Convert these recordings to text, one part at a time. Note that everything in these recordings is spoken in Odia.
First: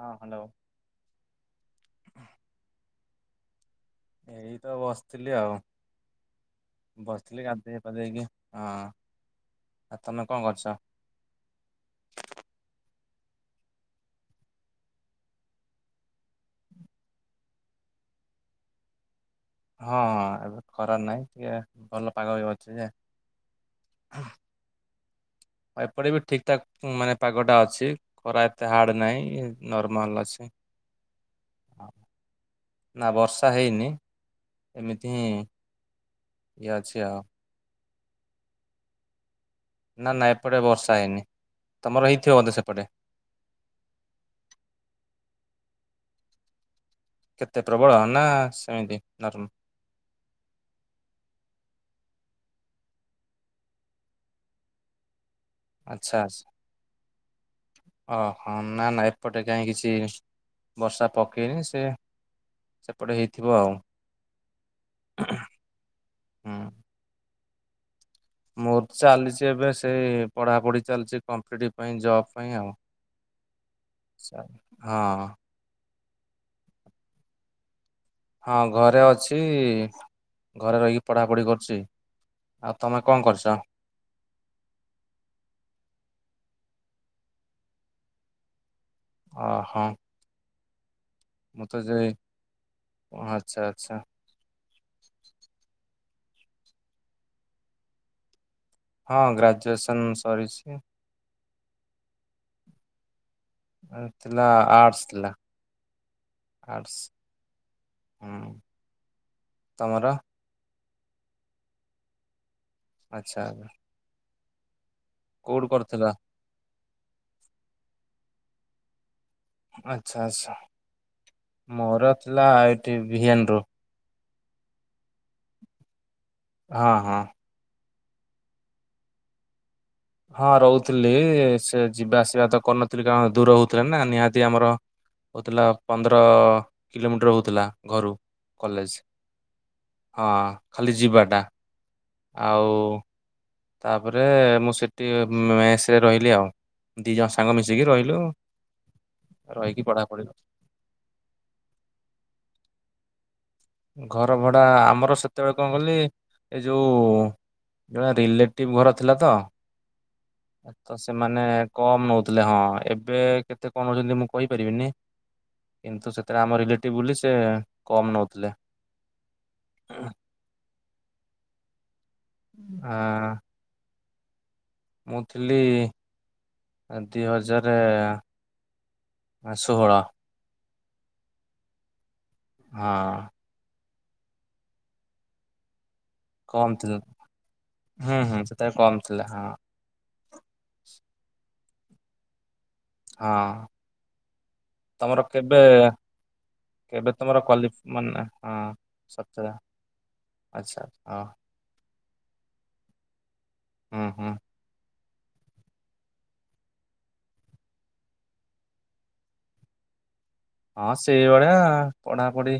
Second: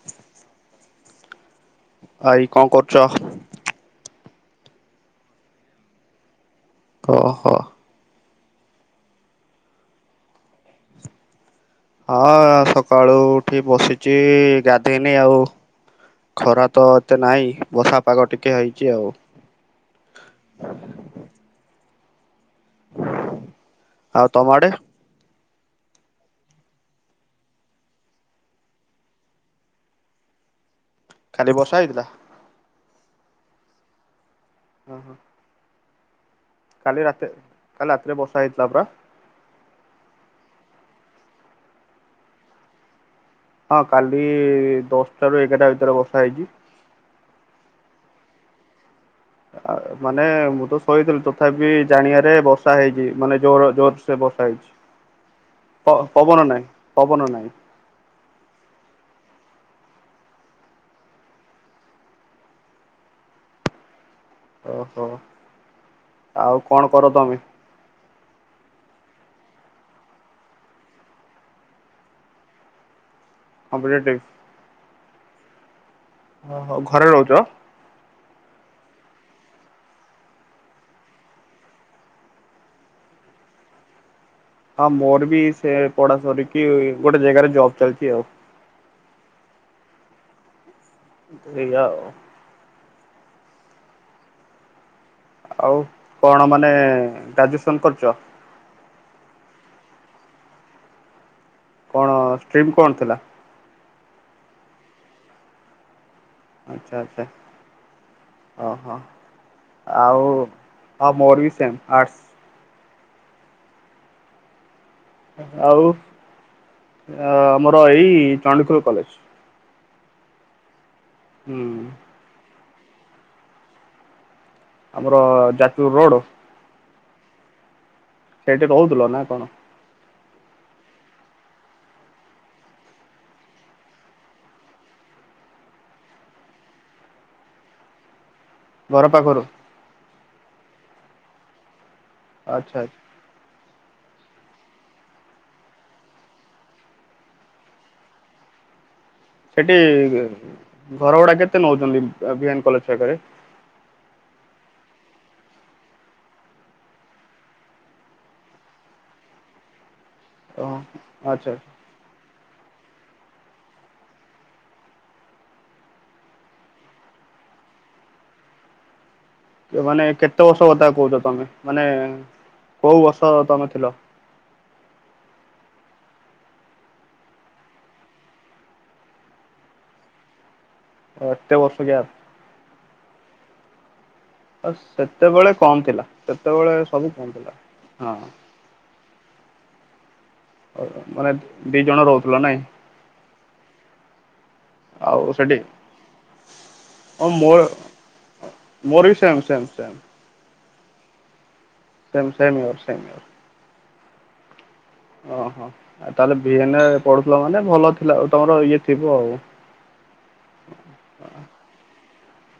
ହଁ ହ୍ୟାଲୋ। ଭାଇ କଣ କରୁଚ? ଏଇ ତ ବସିଥିଲି ଆଉ, ବସିଥିଲି କହ। ଗାଧେ ଧେଇକି ହଁ, ଆଉ ତମେ କଣ କରୁଚ? ହଁ ସକାଳୁ ଉଠି ବସିଚି, ଗାଧେଇନି ଆଉ। ଖରା ତ ଏତେ ନାହିଁ, ବର୍ଷା ପାଗ ଟିକେ ହେଇଚି ଆଉ। ହଁ- ହଁ ଏବେ ଖରା ନାଇଁ, ଟିକେ ଭଲ ପାଗ ବି ଅଛି ଯେ କୁଆଡ଼େ? ଏପଟେ ବି ଠିକ୍ ଠାକ୍ ମାନେ ପାଗଟା ଅଛି, ଖରା ଏତେ ହାର୍ଡ ନାହିଁ ନର୍ମାଲ ଅଛି। କାଲି ବର୍ଷା ହେଇଥିଲା? ନା ବର୍ଷା ହେଇନି, ଓହୋ ଏମିତି ଇଏ ଅଛି କାଲି ଆଉ ରାତିରେ, କାଲି ରାତିରେ ବର୍ଷା ହେଇଥିଲା ପା। ନା- ନା ଏପଟେ ବର୍ଷା ହେଇନି, ତମର ହେଇଥିବ ବୋଧେ ସେପଟେ? ହଁ କାଲି ଦଶଟାରୁ ଏଗାରଟା ଭିତରେ ବର୍ଷା ହେଇଚି। କେତେ ପ୍ରବଳ ନା ସେମିତି ନର୍ମ ମାନେ ମୁଁ ତ ଶୋଇଥିଲି, ତଥାପି ଜାଣିଆରେ ବର୍ଷା ହେଇଚି ମାନେ ଜୋର ଜୋରସେ ବର୍ଷା ହେଇଚି। ପ ପବନ ନାଇଁ ପବନ ନାଇଁ। ଓ ହୋ ନା ନା ଏପଟେ କାଇଁ କିଛି ବର୍ଷା ପକେଇନି। ସେ ସେପଟେ ହେଇଥିବ ଆଉ। ଓ ହୋ ଆଉ ହୁଁ। କଣ କର ତମେ? ମୋର ଚାଲିଚି ଏବେ ସେଇ ପଢାପଢି ଚାଲିଚି, କମ୍ପଟି ପାଇଁ ଜବ୍ ପାଇଁ ଆଉ। କମ୍ପିଟେଟିଭ? ହଁ। ଓ ହୋ ଘରେ ରହୁଚ? ହଁ ଘରେ ଅଛି, ଘରେ ରହିକି ପଢ଼ାପଢି କରୁଚି। ଆଉ ତମେ କଣ କରୁଚ? ହଁ ମୋର ବି ସେଇଆ ପଢା ସରିକି, ଗୋଟେ ଜେଗାରେ ଜବ୍ ଚାଲିଚି ଆଉ। ଓ ହୋ। ମୁଁ ତ ଏଇଆ ଆଉ ଯାଏ, ଆଚ୍ଛା ଆଛା। ଆଉ କଣ ମାନେ ଗ୍ରାଜୁଏସନ୍ କରୁଚ? ହଁ ଗ୍ରାଜୁଏସନ୍ ସରିଚି। କଣ ଷ୍ଟ୍ରିମ୍ କଣ ଥିଲା? [unintelligible] ଥିଲା ଆର୍ଟସ୍ ଥିଲା। ଆଚ୍ଛା ଆର୍ଟସ୍ ଆଚ୍ଛା ହୁଁ ଓ ହୋ ତମର? ଆଉ ହଁ ମୋର ବିି ସେମ୍ ଆର୍ଟସ୍। ଆଚ୍ଛା। କୋଉଠୁ ଆଉ କରୁଥିଲ? ଆମର ଏଇ ଚଣ୍ଡିଖୋଲ କଲେଜ୍। ଆଚ୍ଛା ଆଛା ହୁଁ ମୋର ଥିଲା I T, V N D ରୁ। ଆମର ଯାଜପୁର ରୋଡ଼? ହଁ- ହଁ। ସେଇଠି ରହୁଥିଲ ନା କଣ? ହଁ ରହୁଥିଲି। ସେ ଯିବା ଆସିବା ତ କରୁନଥିଲି, କାରଣ ଦୂର ହଉଥିଲା ନା ନିହାତି ଆମର ହଉଥିଲା, ପନ୍ଦର କିଲୋମିଟର ହେଉଥିଲା ଘରୁ। କଲେଜ ଘର ପାଖରୁ ହଁ ଖାଲି ଯିବାଟା। ଆଉ ଆଚ୍ଛା ଆଚ୍ଛା ତାପରେ ମୁଁ ସେଠି ମେସରେ ରହିଲି ଆଉ। ଦି ଜଣ ସାଙ୍ଗ ମିଶିକି ରହିଲୁ। ସେଠି ରହିକି ପଢାପଢି ଘର ଭଡା କେତେ ନେଉଛନ୍ତି, ଭି ଏନ କଲେଜ ପାଖେରେ? ଘର ଭଡ଼ା ଆମର ସେତେବେଳେ କଣ କଲି ଏ ଯୋଉ ଜଣେ ରିଲେଟିଭ ଘର ଥିଲା ତ ଓ ତ ସେମାନେ ଆଚ୍ଛା। କମ୍ ନୋଉଥିଲେ ହଁ ଏବେ କେତେ କଣ ନେଉଛନ୍ତି ମୁଁ କହିପାରିବିନି। କିନ୍ତୁ ସେଥିରେ ଆମ ରିଲେଟିଭ ବୋଲି ସେ କମ ନଉଥିଲେ। କେ ମାନେ କେତେ ବର୍ଷ କଥା କହୁଛ ତମେ ମାନେ ଆ କୋଉ ବର୍ଷ ତମେ ଥିଲ? ମୁଁ ଥିଲି ଆ ଦି ହଜାର ଆ ଷୋହଳ। ଅତେ ବର୍ଷ ଗ୍ୟାପ୍। ହଁ। ଆ ସେତେବେଳେ କମ ଥିଲା ସେତେବେଳେ ସବୁ କମ ଥିଲା ହଁ। ସେତେ କମ୍ ଥିଲା ହଁ। ମାନେ ଦି ଜଣ ରହୁଥିଲ ନାଇଁ? ହଁ ତମର ଆଉ ସେଠି କେବେ କେବେ ଓ ତମର ମୋର କଲି ମାନେନା ହଁ ମୋର ବି ସେମ ସତ ସେମ ସେମ ଆଛା ହଁ। Same same year same year. ହୁଁ ହୁଁ। ଓହୋ ଆଉ ତାହେଲେ ବିିଏନ ପଡ଼ୁଥିଲ ମାନେ ଭଲ ଥିଲା ଆଉ ତମର ଇଏ ଥିବ ଆଉ। ହଁ ସେଇଭଳିଆ ପଢ଼ାପଢ଼ି।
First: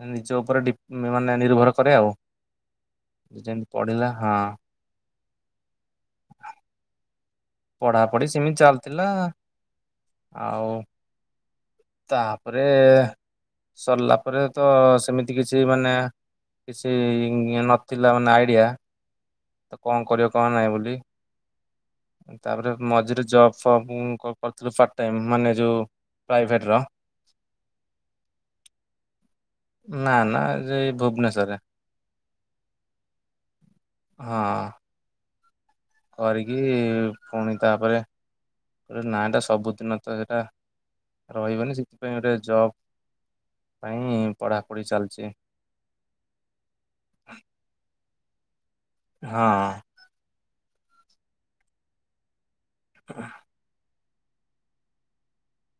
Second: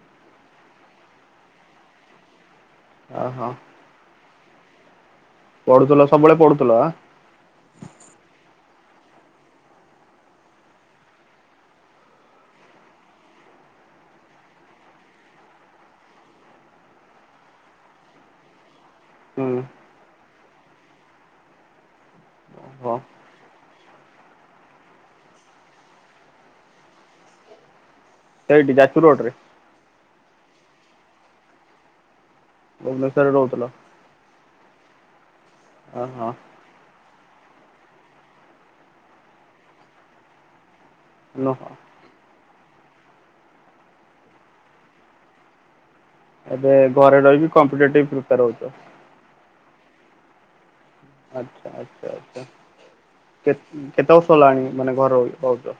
ମା ନିଜ ଉପରେ ଡିପ୍ ମାନେ ନିର୍ଭର କରେ ଆଉ ଯେ ଓହୋ ଯେମିତି ପଢ଼ିଲା ହଁ। ପଢ଼ୁଥିଲ ସବୁବେଳେ ପଢ଼ୁଥିଲ ଆଁ? ପଢ଼ାପଢ଼ି ସେମିତି ଚାଲିଥିଲା ଆଉ। ତାପରେ ସରିଲା ପରେ ତ ସେମିତି କିଛି ମାନେ କିଛି ଇଏ ନ ଥିଲା ମାନେ ଆଇଡ଼ିଆ ହୁଁ ତ କଣ କରିବ କଣ ନାଇଁ ବୋଲି। ତାପରେ ହଁ ମଝିରେ ଜବ ଫବ କରିଥିଲୁ ପାଟ୍ ଟାଇମ୍ ମାନେ ଯୋଉ ପ୍ରାଇଭେଟ୍ ର। ସେଇଠି ଯାଜପୁର ରୋଡ଼ରେ। ନା ନା ଯେଇ ଭୁବନେଶ୍ୱରେ। ଭୁବନେଶ୍ୱରରେ ରହୁଥିଲ? ହଁ କରିକି ପୁଣି ତାପରେ ନା ଏଟା ସବୁଦିନ ତ ଏରା ଓହୋ ରହିବନି ସେଥିପାଇଁ ଗୋଟେ ଜବ ପାଇଁ ପଢ଼ାପଢ଼ି ଚାଲିଛି। ଏବେ ଘରେ ରହିବି କମ୍ପିଟେଟିଭ୍ ପ୍ରିପେୟାର ହଉଚ। ହଁ। ଆଚ୍ଛା ଆଚ୍ଛା ଆଛା କେ କେତେ ବର୍ଷ ହେଲାଣି ମାନେ ଘର ରଇକି ପଉଚ?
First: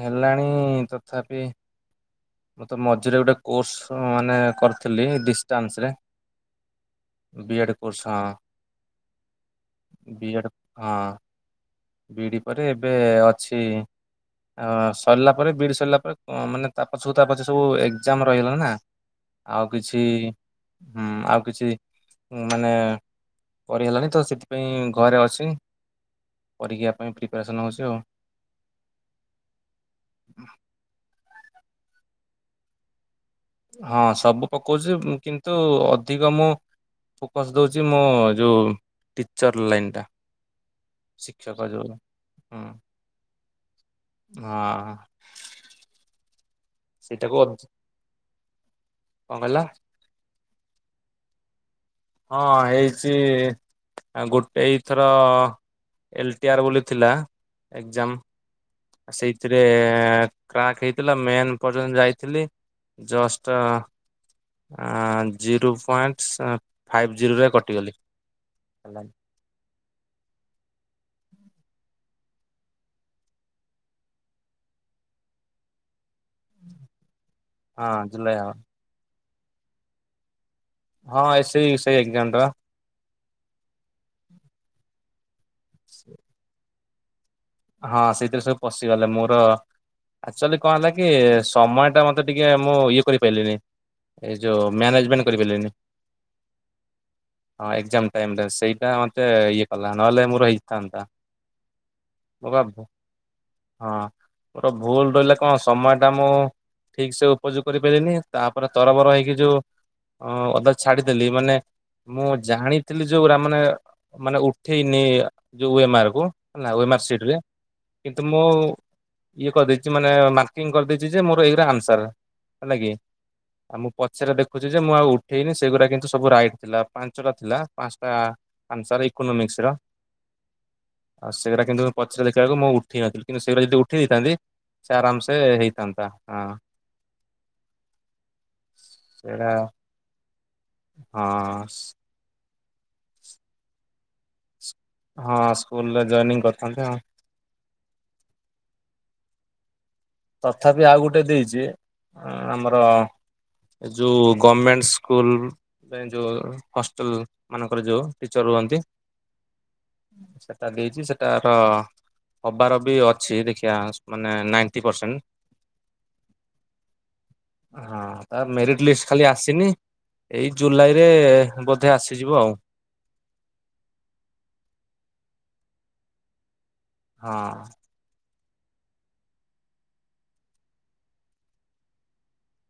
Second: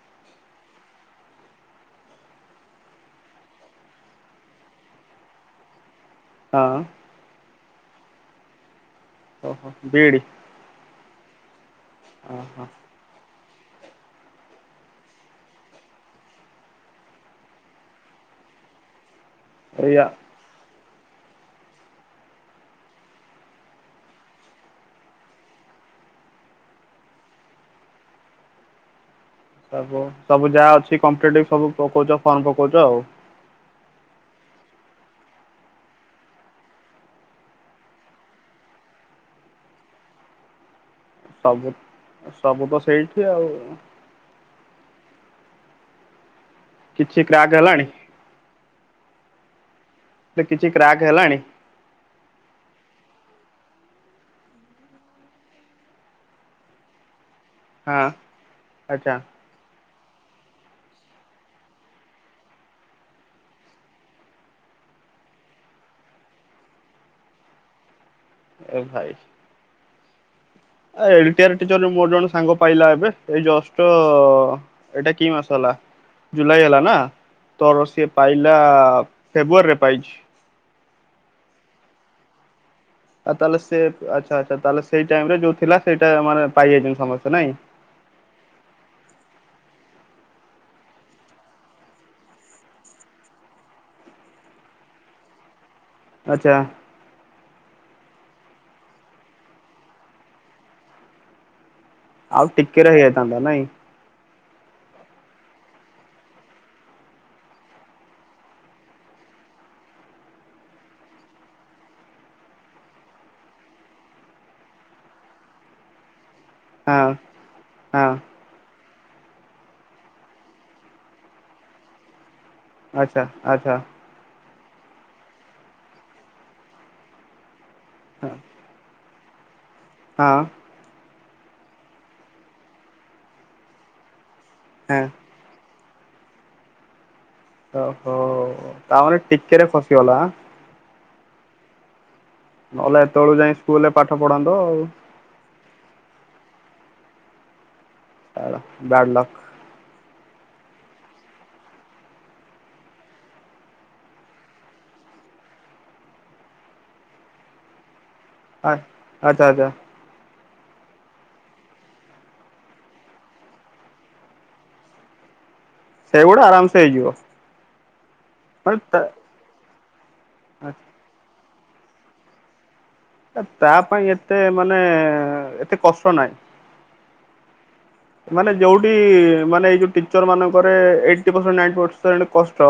ହେଲାଣି ତଥାପି ମୁଁତ ମଝିରେ ଗୋଟେ କୋର୍ସ ମାନେ କରିଥିଲି ଡିଷ୍ଟାନ୍ସ ରେ। ହଁ। ବିଏଡ଼୍ କୋର୍ସ ହଁ ଓହୋ ବିଇଡି ବିଏଡ଼ ହଁ। ବିଡ଼ି ଓହୋ ପରେ ଏବେ ଅଛି ଆ ସରିଲା ପରେ ବିଡ଼ି ସରିଲା ପରେ କ ମାନେ ତା ପଛକୁ ତା ପଛ ସବୁ ଏକ୍ଜାମ ରହିଗଲା ନା। ଆଉ କିଛି ଏଇଆ ହୁଁ ଆଉ କିଛି ଉଁ ମାନେ କରିହେଲାନି ତ ସେଥିପାଇଁ ଘରେ ଅଛି। ପରୀକ୍ଷା ପାଇଁ ପ୍ରିପାରେସନ୍ ହଉଛି ଆଉ। ସବୁ ସବୁ ଯାହା ଅଛି କମ୍ପଟେଟିଭ୍ ସବୁ ପକଉଛ ଫର୍ମ ପକଉଛ ଆଉ। ହଁ ସବୁ ପକଉଛି କିନ୍ତୁ ଅଧିକ ମୁଁ ଫୋକସ୍ ଦେଉଛି ମୋ ଯୋଉ ଟିଚର୍ ଲାଇନ୍ ଟା। ଶିକ୍ଷକ ସବୁ ଯୋଉ ଅ ହୁଁ ସବୁ ତ ସେଇଠି ଆଉ। ହଁ। କିଛି ସେଇଟାକୁ କ୍ରାକ୍ ଅଧି ହେଲାଣି? କଣ କଇଲ? କିଛି କ୍ରାକ୍ ହେଲାଣି? ହଁ ହେଇଛି ଗୋଟେ ଏଇଥର ଲଟିଆର ବୋଲି ଥିଲା ହଁ ଏଗଜ୍ମା ସେ ଆଚ୍ଛା ସେଥିରେ କ୍ରାକ୍ ହେଇଥିଲା ମେନ୍ ପର୍ଯ୍ୟନ୍ତ ଯାଇଥିଲି ଜଷ୍ଟ ଜିରୋ ପଏଣ୍ଟ ଫାଇଭ୍ ଜିରୋରେ କଟିଗଲି। ଏ ଭାଇ। ଲଟିଆର ଟିଚର ମୋର ଜଣେ ସାଙ୍ଗ ପାଇଲା ଏବେ ଏଇ ଜଷ୍ଟ ଏଇଟା କି ମସହେଲା। ଜୁଲାଇ ହେଲା ନା ତୋର ସିଏ ହଁ ଜୁଲାଇ ହବ। ପାଇଲା ଫେବୃଆରୀରେ ପାଇଛି। ହଁ ଏ ସେଇ ସେଇ ଏଗଜ୍ମା ଟା ବା। ଆଉ ତାହଲେ ସେ ଆଚ୍ଛା ଆଚ୍ଛା ତାହେଲେ ସେଇ ଟାଇମ ରେ ଯୋଉ ଥିଲା ସେଇଟା ମାନେ ପାଇଯାଇଛନ୍ତି ସମସ୍ତେ ନାଇଁ। ହଁ ସେଇଥିରେ ସବୁ ପଶିଗଲେ ମୋର ଆକ୍ଚୁଆଲି କଣ ହେଲା କି ସମୟ ଟା ମତେ ଟିକେ ମୁଁ ଇଏ କରିପାରଲିିନି। ଏଇ ଯୋଉ ମ୍ୟାନେଜମେଣ୍ଟ କରିପାରିଲେନି। ଅଚ୍ଛା। ହଁ ଏଗଜ୍ମା ଟାଇମ ରେ ସେଇଟା ମତେ ଇଏ କଲା ନହେଲେ ମୋର ହେଇଥାନ୍ତା। ମୋ ଆଉ ବା ଟିକେ ରେ ହେଇଯାଇଥାନ୍ତା ନାଇଁ। ହଁ ମୋର ଭୁଲ ରହିଲା କଣ ସମୟ ଟା ମୁଁ ଠିକ ସେ ଉପଯୋଗ କରିପାରିଲିନି ତାପରେ ତରବର ହେଇକି ଯୋଉ। ହଁ ଅଦା ଛାଡିଦେଲି ମାନେ ମୁଁ ଜାଣିଥିଲି ଯୋଉ ମାନେ ମାନେ ଉଠେଇନି ଯୋଉ ଏମାରକୁ। ନାଓ ୱଏ ମାର୍ ହଁ ସିଟେ ହଁ କିନ୍ତୁ ମୁଁ ଇଏ କରିଦେଇଛି ମାନେ ମାର୍କିଂ କରିଦେଇଛି ଯେ ମୋର ଏଇରା ଆନ୍ସର ହେଲା କି ଆଚ୍ଛା ଆଚ୍ଛା। ଆଉ ମୁଁ ପଛରେ ଦେଖୁଛି ଯେ ମୁଁ ଆଉ ଉଠେଇନି ସେଗୁଡା କିନ୍ତୁ ସବୁ ରାଇଟ୍ ଥିଲା ପାଞ୍ଚଟା ଥିଲା। ପାଞ୍ଚଟା ଆନ୍ସର ଇକୋନୋମିକ୍ସର। ହଁ। ଆଉ ସେଗଡ଼ା କିନ୍ତୁ ପଚା ଦେଖିବାକୁ ମୁଁ ଉଠେଇ ନଥିଲି କିନ୍ତୁ ସେଗଡ଼ା ଯଦି ଉଠେଇ ଦେଇଥାନ୍ତି ସେ ହଁ ଆରାମସେ ସେ ହେଇଥାନ୍ତା। ଓହୋ ତା ମାନେ ସେଇଟା ଟିକେରେ ଖସିଗଲା ଏଁ। ହଁ। ନହେଲେ ଏତେଳୁ ଯାଇ ସ୍କୁଲ ରେ ପାଠ ପଢାନ୍ତୁ ଆଉ। ହଁ ସ୍କୁଲରେ ଜନିଂ କରିଥାନ୍ତେ ଆଉ। Bad luck. ତଥାପି ଆଉ ଗୋଟେ ଦେଇଛି ଆମର। ଏ ଯଉ ଗଭର୍ଣମେଣ୍ଟ ସ୍କୁଲ ପାଇଁ ଯଉ ହଷ୍ଟେଲ ମାନଙ୍କରେ ଯୋଉ। ଟିଚର୍ ରୁହନ୍ତି। ଆଚ୍ଛା ଆଚ୍ଛା ସେଟା ଦେଇଛି ସେଟାର ହବାର ବି ଅଛି ଦେଖିବା ମାନେ ନାଇ ଏଟି ପର୍ସେଣ୍ଟ ସେଇଗୁଡା ଆରାମସେ ହେଇଯିବ ହଁ ତା ମାନେ ମେରିଟ୍ ତା ଲିଷ୍ଟ ଖାଲି ଆସି ଆସିନି ଏଇ ଜୁଲାଇରେ ବୋଧେ ଆସିଯିବ ଆଉ। ତା ପାଇଁ ଏତେ ମାନେ ଏତେ କଷ୍ଟ ନହିଁ। ହଁ। ମାନେ ଯୋଉଠି ମାନେ ଏଇ ଯୋଉ ଟିଚର ମାନଙ୍କରେ ଏଇଟି ପରସେଣ୍ଟ ନାଇଟି ପରସେଣ୍ଟ କଷ୍ଟ।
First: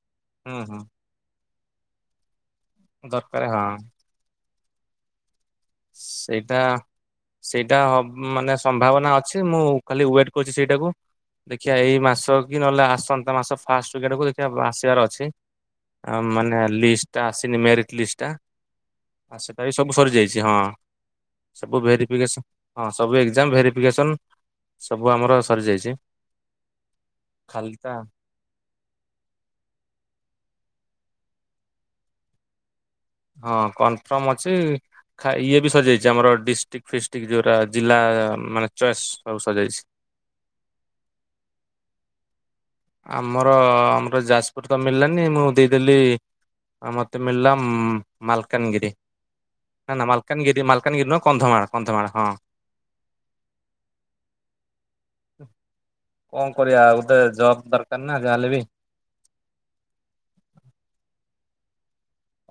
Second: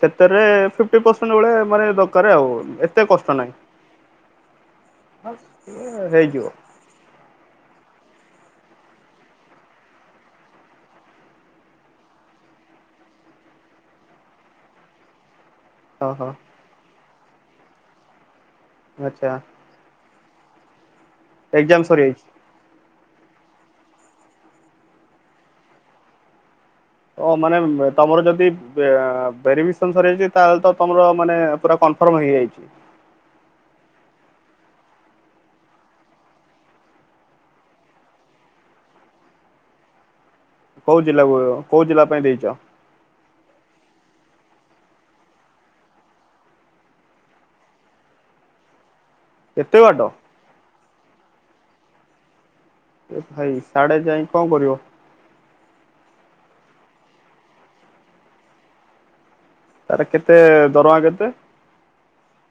ସେଥେରେ ହୁଁ ହୁଁ ଫିପିଟି ପରସେଣ୍ଟ ଭଲଆ ମାନେ ଦରକାର ଆଉ। କଷ୍ଟ ଦରକାରେ ନାହିଁ। ହଁ। ହେଇଯିବ। ସେଇଟା ସେଇଟା ମାନେ ସମ୍ଭାବନା ଅଛି ମୁଁ ଖାଲି ୱେଟ କରୁଛି ସେଇଟାକୁ। ଦେଖିବା ଏଇ ମାସ କି ନହେଲେ ଆସନ୍ତା ମାସ ଫାଷ୍ଟ ଉଇକି ଆଡକୁ ଦେଖିବା ଆସିବାର ଅଛି। ଆ ଓହୋ ମାନେ ଲିଷ୍ଟ ଟା ଆସିନି ମେରିଟ୍ ଲିଷ୍ଟ ଟା। ଆଚ୍ଛା। ତାରି ସବୁ ସରିଯାଇଛି ହଁ ସବୁ ଏକ୍ଜାମ ସରିଯାଇଛି। ଭେରିଫିକେସନ୍। ହଁ ସବୁ ଏଗଜ୍ମା ଭେରିଫିକେସନ୍ ସବୁ ଆମର ସରି ଯାଇଛି। ଓ ମାନେ ତମର ଯଦି। ଭେରିଫିକସନ୍ ସରିଯାଇଛି ତାହେଲେ ତ ତମର ମାନେ ପୁରା କନଫ୍ରମ୍ ହେଇଯାଇଛି। ହଁ କନ୍ଫର୍ମ ଅଛି। ଖା ଇଏ ବି ସରିଯାଇଛି ଆମର ଡିଷ୍ଟ୍ରିକ୍ଟ ଫିଷ୍ଟ୍ରିକ୍ ଯୋଉଁଗୁରା ଜିଲ୍ଲା ମାନେ ଚଏସ୍ ସବୁ ସରିଯାଇଛି। କୋଉ ଜିଲ୍ଲା କୁ କୋଉ ଜିଲ୍ଲା ପାଇଁ ଦେଇଛ। ଆମର ଆମର ଯାଜପୁର ତ ମିଳିଲାନି ମୁଁ ଦେଇଦେଲି। ଆ ମତେ ମିଳିଲ ମାଲକାନଗିରି। ଏତେ ନା ବାଟ ନା ମାଲକାନାଗିରି ମାଲକାନାଗିରି ନୁହଁ କନ୍ଧମାଳ କନ୍ଧମାଳ ହଁ। ଏ ଭାଇ ସାଢ଼େ ଯାଇ କଣ କରିବ? କଣ କରିବା ଆଉତ ଜବ୍ ଦରକାର ନା ଯାହାହେଲେ ବି। ତାର କେତେ ଦରମା କେତେ?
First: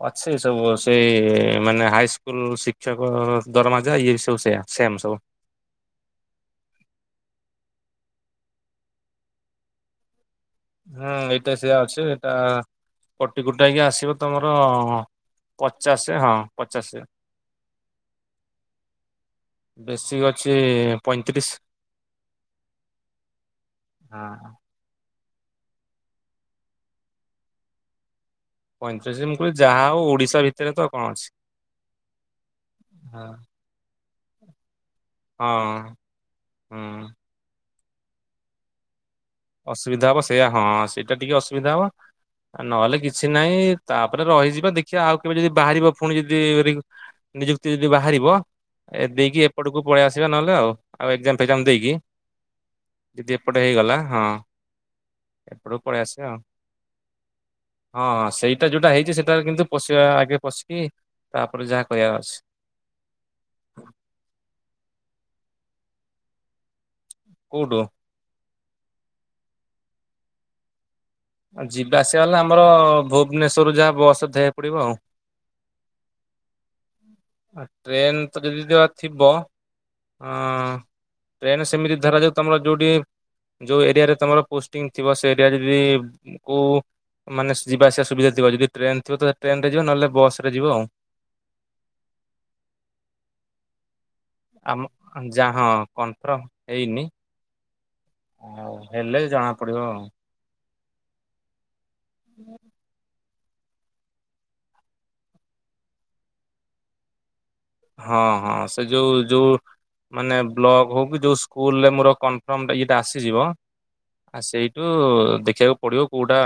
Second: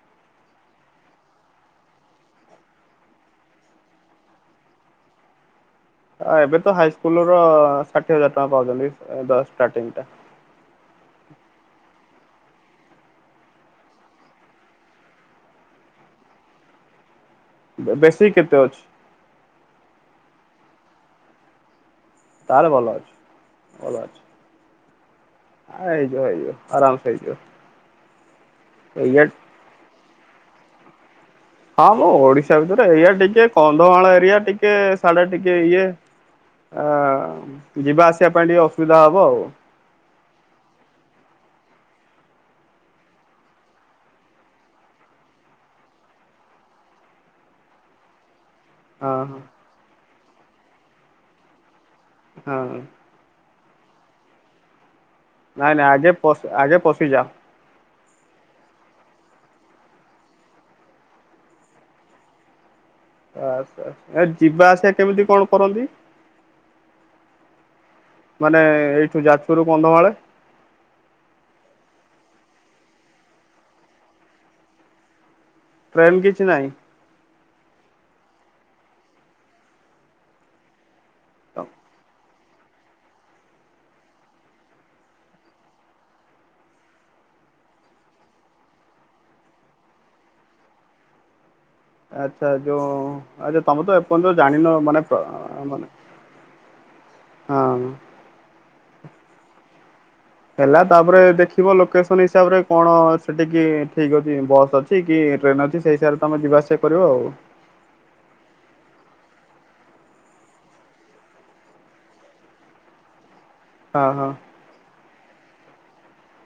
ଅଛି ସବୁ ସେ ମାନେ ହାଇ ସ୍କୁଲ ଶିକ୍ଷକ ଦରମା ଯା ଇଏ ସବୁ ସେ ସେମ୍ ସବୁ। ଏବେ ତ ହାଇସ୍କୁଲ ର ଷାଠିଏ ହଜାର ଟଙ୍କା ପାଉଛନ୍ତି ଦ ଷ୍ଟାର୍ଟିଂ ଟା। ହୁଁ ଏଇଟା ସେଇଆ ଅଛି ଏଇଟା। କଟି କୁଟା କି ଆସିବ ତମର ପଚାଶ ହଁ ପଚାଶ। ବେଶୀକ୍ କେତେ ଅଛି? ବେଶୀକ୍ ଅଛି ପଇଁତିରିଶ। ତାହେଲେ ଭଲ ଅଛି ଭଲ ଅଛି। ହଁ। ହେଇଯିବ ହେଇଯିବ ଆରାମ ସେ ହେଇଯିବ। ଏଇଆ ପଇଁତିରିଶି ମୁଁ କହିଲି ଯାହା ହଉ ଓଡିଶା ଭିତରେ ତ କଣ ଅଛି? ହଁ ମୋ ଓଡିଶା ଭିତରେ ଏଇଆ ହଁ। ଟିକେ କନ୍ଧମାଳ ଏରିଆ ଟିକେ ଟିକେ ସାଢେ଼ ଟିକେ ଇଏ ହଁ ହୁଁ ଅ ଯିବା ଆସିବା ପାଇଁ ଟିକେ ଅସୁବିଧା ହବ ଆଉ। ଅସୁବିଧା ହବ ସେଇୟା ହଁ ସେଇଟା ଟିକେ ଅସୁବିଧା ହବ। ନହେଲେ କିଛି ନାହିଁ ତାପରେ ରହିଯିବା ଦେଖିବା ଆଉ କେବେ ଯଦି ବାହାରିବ ପୁଣି ଯଦି। ନିଯୁକ୍ତି ଯଦି ବାହାରିବ ହଁ ଦେଇକି ଏପଟକୁ ପଳେଇ ଆସିବା ନହେଲେ ଆଉ ଆଉ ଏକ୍ଜାମ ଫେକ୍ଜାମ ଦେଇକି। ହଁ। ଜଦି ଏପଟେ ହେଇଗଲା ହଁ। ନାଇଁ ଏପଟକୁ ନାଇଁ ପଳେଇ ଆଗେ ଆସିବା ପ ଆଉ। ଆଗେ ପଶିଯାଅ। ହଁ ହଁ ସେଇଟା ଯୋଉଟା ହେଇଛି ସେଇଟାରେ କିନ୍ତୁ ପଶିବା ଆଗ ପଶିକି। ତାପରେ ଯାହା କହିବା ଅଛି। ଆଛା ଆଛା ଏ ଯିବା ଆସିବା କେମିତି କଣ କରନ୍ତି? କୋଉଠୁ? ମାନେ ଏଇଠୁ ଯାଜପୁରରୁୁ କନ୍ଧମାଳ। ଆଉ ଯିବା ଆସିବା ଗଲେ ଆମର ଭୁବନେଶ୍ୱରରୁ ଯାହା ବସ୍ ଧରିବାକୁ ପଡ଼ିବ ଆଉ। ଟ୍ରେନ୍ କିଛି ନାହିଁ। ଆ ଟ୍ରେନ ତ ଯଦି ଯ ଥିବ ଅ ଟ୍ରେନ ସେମିତି ଧରାଯାଉ। ତମର ଯୋଉଠି ଯୋଉ ଏରିଆରେ ତମର ପୋଷ୍ଟିଙ୍ଗ ଥିବ ସେ ଏରିଆରେ ଯି କୋଉ ମାନେ ଯିବା ଆସିବା ସୁବିଧା ଥିବ ଯଦି ଟ୍ରେନ୍ ଥିବ ତ ଟ୍ରେନ୍ ରେ ଯିବ ନହେଲେ ବସରେ ଯିବ ଆଉ। ଆଚ୍ଛା ଯୋଉ। ଆଚ୍ଛା ତମେ ତ ଏପର୍ଯ୍ୟନ୍ତ ଜାଣିନ ଆମ ମାନେ ଯା ହଁ ମାନେ କନଫର୍ମ ହେଇନି ହଁ। ଆଉ ହେଲେ ବି ଜଣା ପଡିବ ଆଉ। ହେଲା ତାପରେ ଦେଖିବ ଲୋକେସନ୍ ହିସାବରେ କଣ ଅଛି। ସେଠିକି ଠିକ୍ ଅଛି ବସ୍ ଅଛି କି ଟ୍ରେନ୍ ଅଛି ସେହି ହିସାବରେ ତୁମେ ଯିବା ଆସିବା କରିବ ଆଉ। ହଁ ହଁ ସେ ଯୋଉ ଯୋଉ। ମାନେ ବ୍ଲକ ହଉ କି ଯୋଉ ସ୍କୁଲରେ ମୋର କନ୍ଫର୍ମ ଇଏଟା ଆସିଯିବ। ହଁ ହଁ। ଆ ସେଇଠୁ ଦେଖିବାକୁ ପଡ଼ିବ କୋଉଟା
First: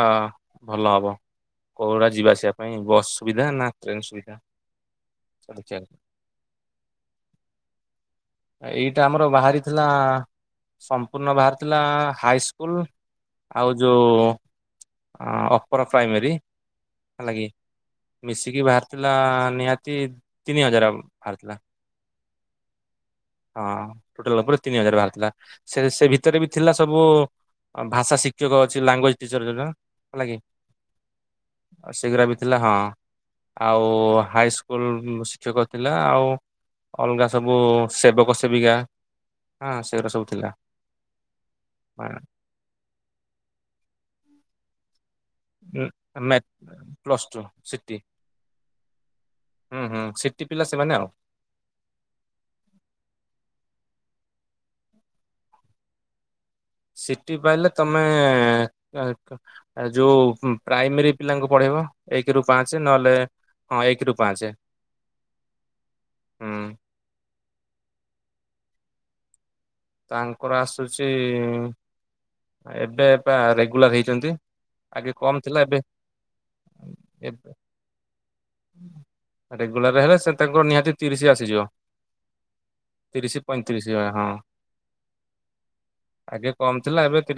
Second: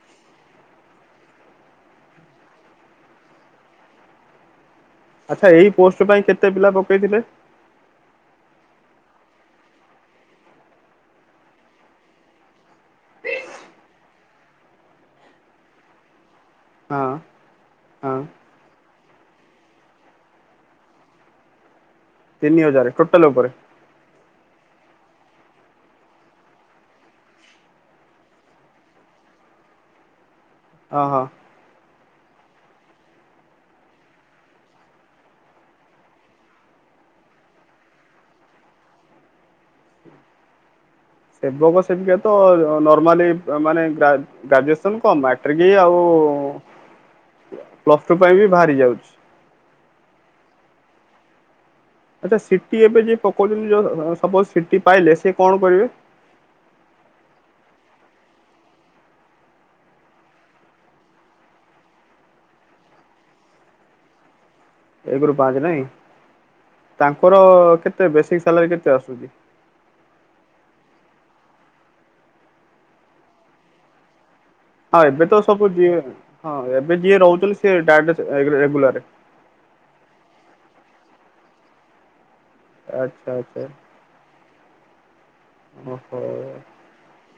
ଭଲ ହବ। କୋଉଡ଼ା ଯିବା ଆସିବା ପାଇଁ ବସ୍ ସୁବିଧା ନା ଟ୍ରେନ ସୁବିଧା। ଆଚ୍ଛା ଏଇ ଦେଖିବାକୁ ପୋଷ୍ଟ ପାଇଁ କେତେ ପିଲା ପକେଇଥିଲେ। ଏଇଟା ଆମର ବାହାରିଥିଲା ସମ୍ପୂର୍ଣ୍ଣ ବାହାରିଥିଲା ହାଇ ସ୍କୁଲ। ଆଉ ଯୋଉ ଅପର ପ୍ରାଇମେରୀ। ହଁ ହେଲାକିି ହଁ ମିଶିକି ବାହାରିଥିଲା ନିହାତି ତିନି ହଜାର। ବାହାରଥିଲା। ତିନି ହଜାର ଟୋଟାଲ ଉପରେ। ହଁ ଟୋଟାଲ ଉପରେ ତିନି ହଜାର ବାହାରିଥିଲା ସେ ସେ ଭିତରେ ବି ଥିଲା ସବୁ। ଭାଷା ଶିକ୍ଷକ ଅଛି ଲାଙ୍ଗୁଏଜ ଟିଚର ଜୋଉଟା ହେଲା କି। ଅ ହ। ଆଉ ସେଇ ଗୁରା ବି ଥିଲା ହଁ ଆଉ ହାଇସ୍କୁଲ ଶିକ୍ଷକ। ଥିଲା ଆଉ ଅଲଗା ସବୁ ସେବକ ସେବିକା। ହଁ ସେଗୁରା ସବୁ ଥିଲା। ସେବକ ସେବିକା ତ ନର୍ମାଲି ମାନେ ଗ୍ରା ଗ୍ରାଜୁଏସନ୍ କମ୍ ମା ଟ୍ରିକ ଆଉ plus two city plus two ପାଇଁ ବି ବାହାରି ଯାଉଛି। ହୁଁ ହୁଁ ସିଟି ପିଲା ସେମାନେ ଆଉ। ଆଚ୍ଛା ସିଟି ଏବେ ଯିଏ ପକଉଛନ୍ତି ଯୋଉ ର ସପୋଜ ସିଟି ପାଇଲେ ସେ କଣ କରିବେ। ସିଟିି ପାଇଲେ ତମେ ଆ ଯୋଉ ପ୍ରାଇମେରୀ ପିଲାଙ୍କୁ ପଢେଇବ ଏକ ରୁ ପାଞ୍ଚ ନହେଲେ। ହଁ ଏକ ରୁ ପାଞ୍ଚ। ଏକ ରୁ ପାଞ୍ଚ ନାଇଁ ହୁଁ ତାଙ୍କର କେତେ ବେଶିକ୍ ସାଲାରୀ କେତେ ଆସୁଛି। ତାଙ୍କର ଆସୁଛି ଏବେ ପା ରେଗୁଲାର ହେଇଛନ୍ତି। ହଁ ଆଗେ ଏବେ ତ କମ ଥିଲା ସବୁ ଏବେ ଯିଏ ହଁ ଏବେ ଯିଏ ଏବେ ରହୁଛନ୍ତି ସେ ଡାଇରେକ୍ଟ ଏ ରେଗୁଲାର। ରେଗୁଲାର ହେଲେ ସିଏ ତାଙ୍କର ନିହାତି ତିରିଶ ଆସିଯିବ ଆଚ୍ଛା ତିରିଶି ଆଚ୍ଛା ପଇଁତିରିଶି। ଇଏ ହଁ ଓହୋ। ଆଗେ କମ୍ ଥିଲା ଏବେ ତିରିଶ।